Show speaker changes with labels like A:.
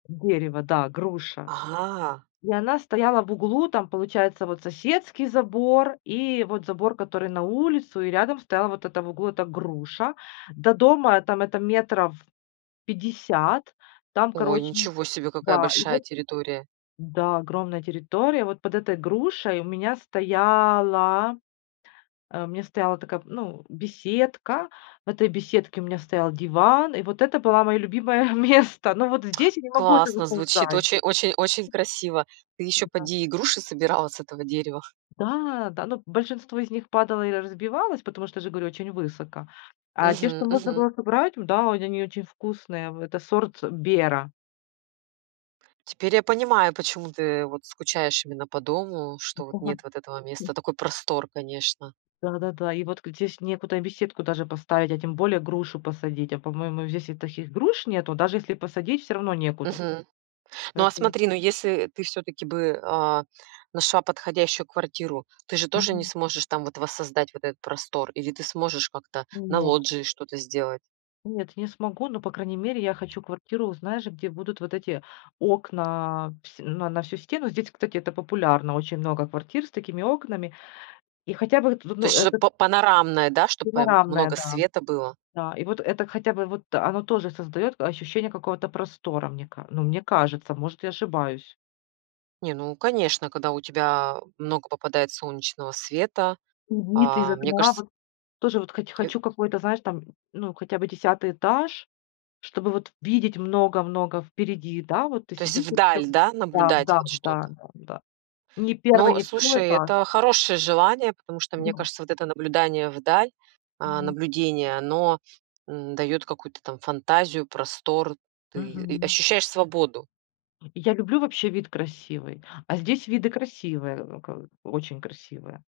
A: Дерево, да груша.
B: А.
A: И она стояла в углу, там получается вот соседский забор, и вот забор который на улицу, и рядом стояла вот эта в углу эта груша. До дома там это метров 50, там
B: Ой,
A: короче
B: ничего себе, какая
A: да, и
B: большая
A: вот
B: территория.
A: да, огромная территория. Вот под этой грушей у меня стояла, а, у меня стояла такая, м, ну, беседка. В этой беседке у меня стоял диван, и вот это было мое любимое место. Но вот здесь я не могу этого
B: Классно звучит,
A: создать.
B: очень очень очень красиво. Ты ещё,
A: Да.
B: поди, и груши собирала с этого дерева.
A: Да, да, но большинство из них падало и р разбивалось, потому что, я же говорю, очень высоко. А те,
B: Мгм,
A: что можно
B: мгм.
A: было собрать, ну да, вот они очень вкусные. В это сорт "Бера".
B: Теперь я понимаю, почему ты вот скучаешь именно по дому, что вот
A: Да,
B: нет вот этого
A: м.
B: места. Такой простор, конечно.
A: Да-да-да. И вот г здесь некуда и беседку даже поставить, а тем более грушу посадить. А по-моему здесь и таких груш нету, даже если посадить, всё равно некуда.
B: Мгм. Ну, а
A: Поэтому
B: смотри, ну, если ты всё-таки бы, а, нашла подходящую квартиру, ты же тоже не
A: Мгм.
B: сможешь там вот воссоздать вот этот простор, или ты сможешь как-то
A: Ну,
B: на
A: нет.
B: лоджии что-то сделать?
A: Нет, я не смогу. Но, по крайней мере, я хочу квартиру, знаешь, где будут вот эти окна, вс на на всю стену. Здесь, кстати, это популярно, очень много квартир с такими окнами. И хотя бы, тут,
B: То
A: ну,
B: есть что-то
A: это
B: па панорамное, да, чтобы по
A: Панорамные,
B: много
A: да.
B: света было?
A: Да, и вот это, хотя бы вот оно тоже создает к ощущение какого-то простора, мне ка ну, мне кажется. Может, я ошибаюсь.
B: Не, ну конечно, когда у тебя много попадает солнечного света,
A: М, вид из
B: а, мне
A: окна,
B: кажется
A: вот. Тоже вот хоть
B: Э
A: хочу какой-то, знаешь, там, ну, хотя бы 10 этаж, чтобы вот видеть много много впереди. Да, вот, ты
B: То есть
A: сидишь и всё,
B: вдаль, да,
A: да,
B: наблюдать
A: да,
B: вот
A: да,
B: что-то.
A: да, да. Ни 1,
B: Ну,
A: ни 2
B: слушай,
A: эта
B: это хорошее желание, потому что, мне
A: Да.
B: кажется, вот это наблюдание вдаль, а,
A: Мгм.
B: наблюдение, оно, м, даёт какую-то там фантазию, простор, ты, э,
A: Мгм.
B: ощущаешь свободу.
A: Я люблю вообще вид красивый, а здесь виды красивые, ка очень красивые.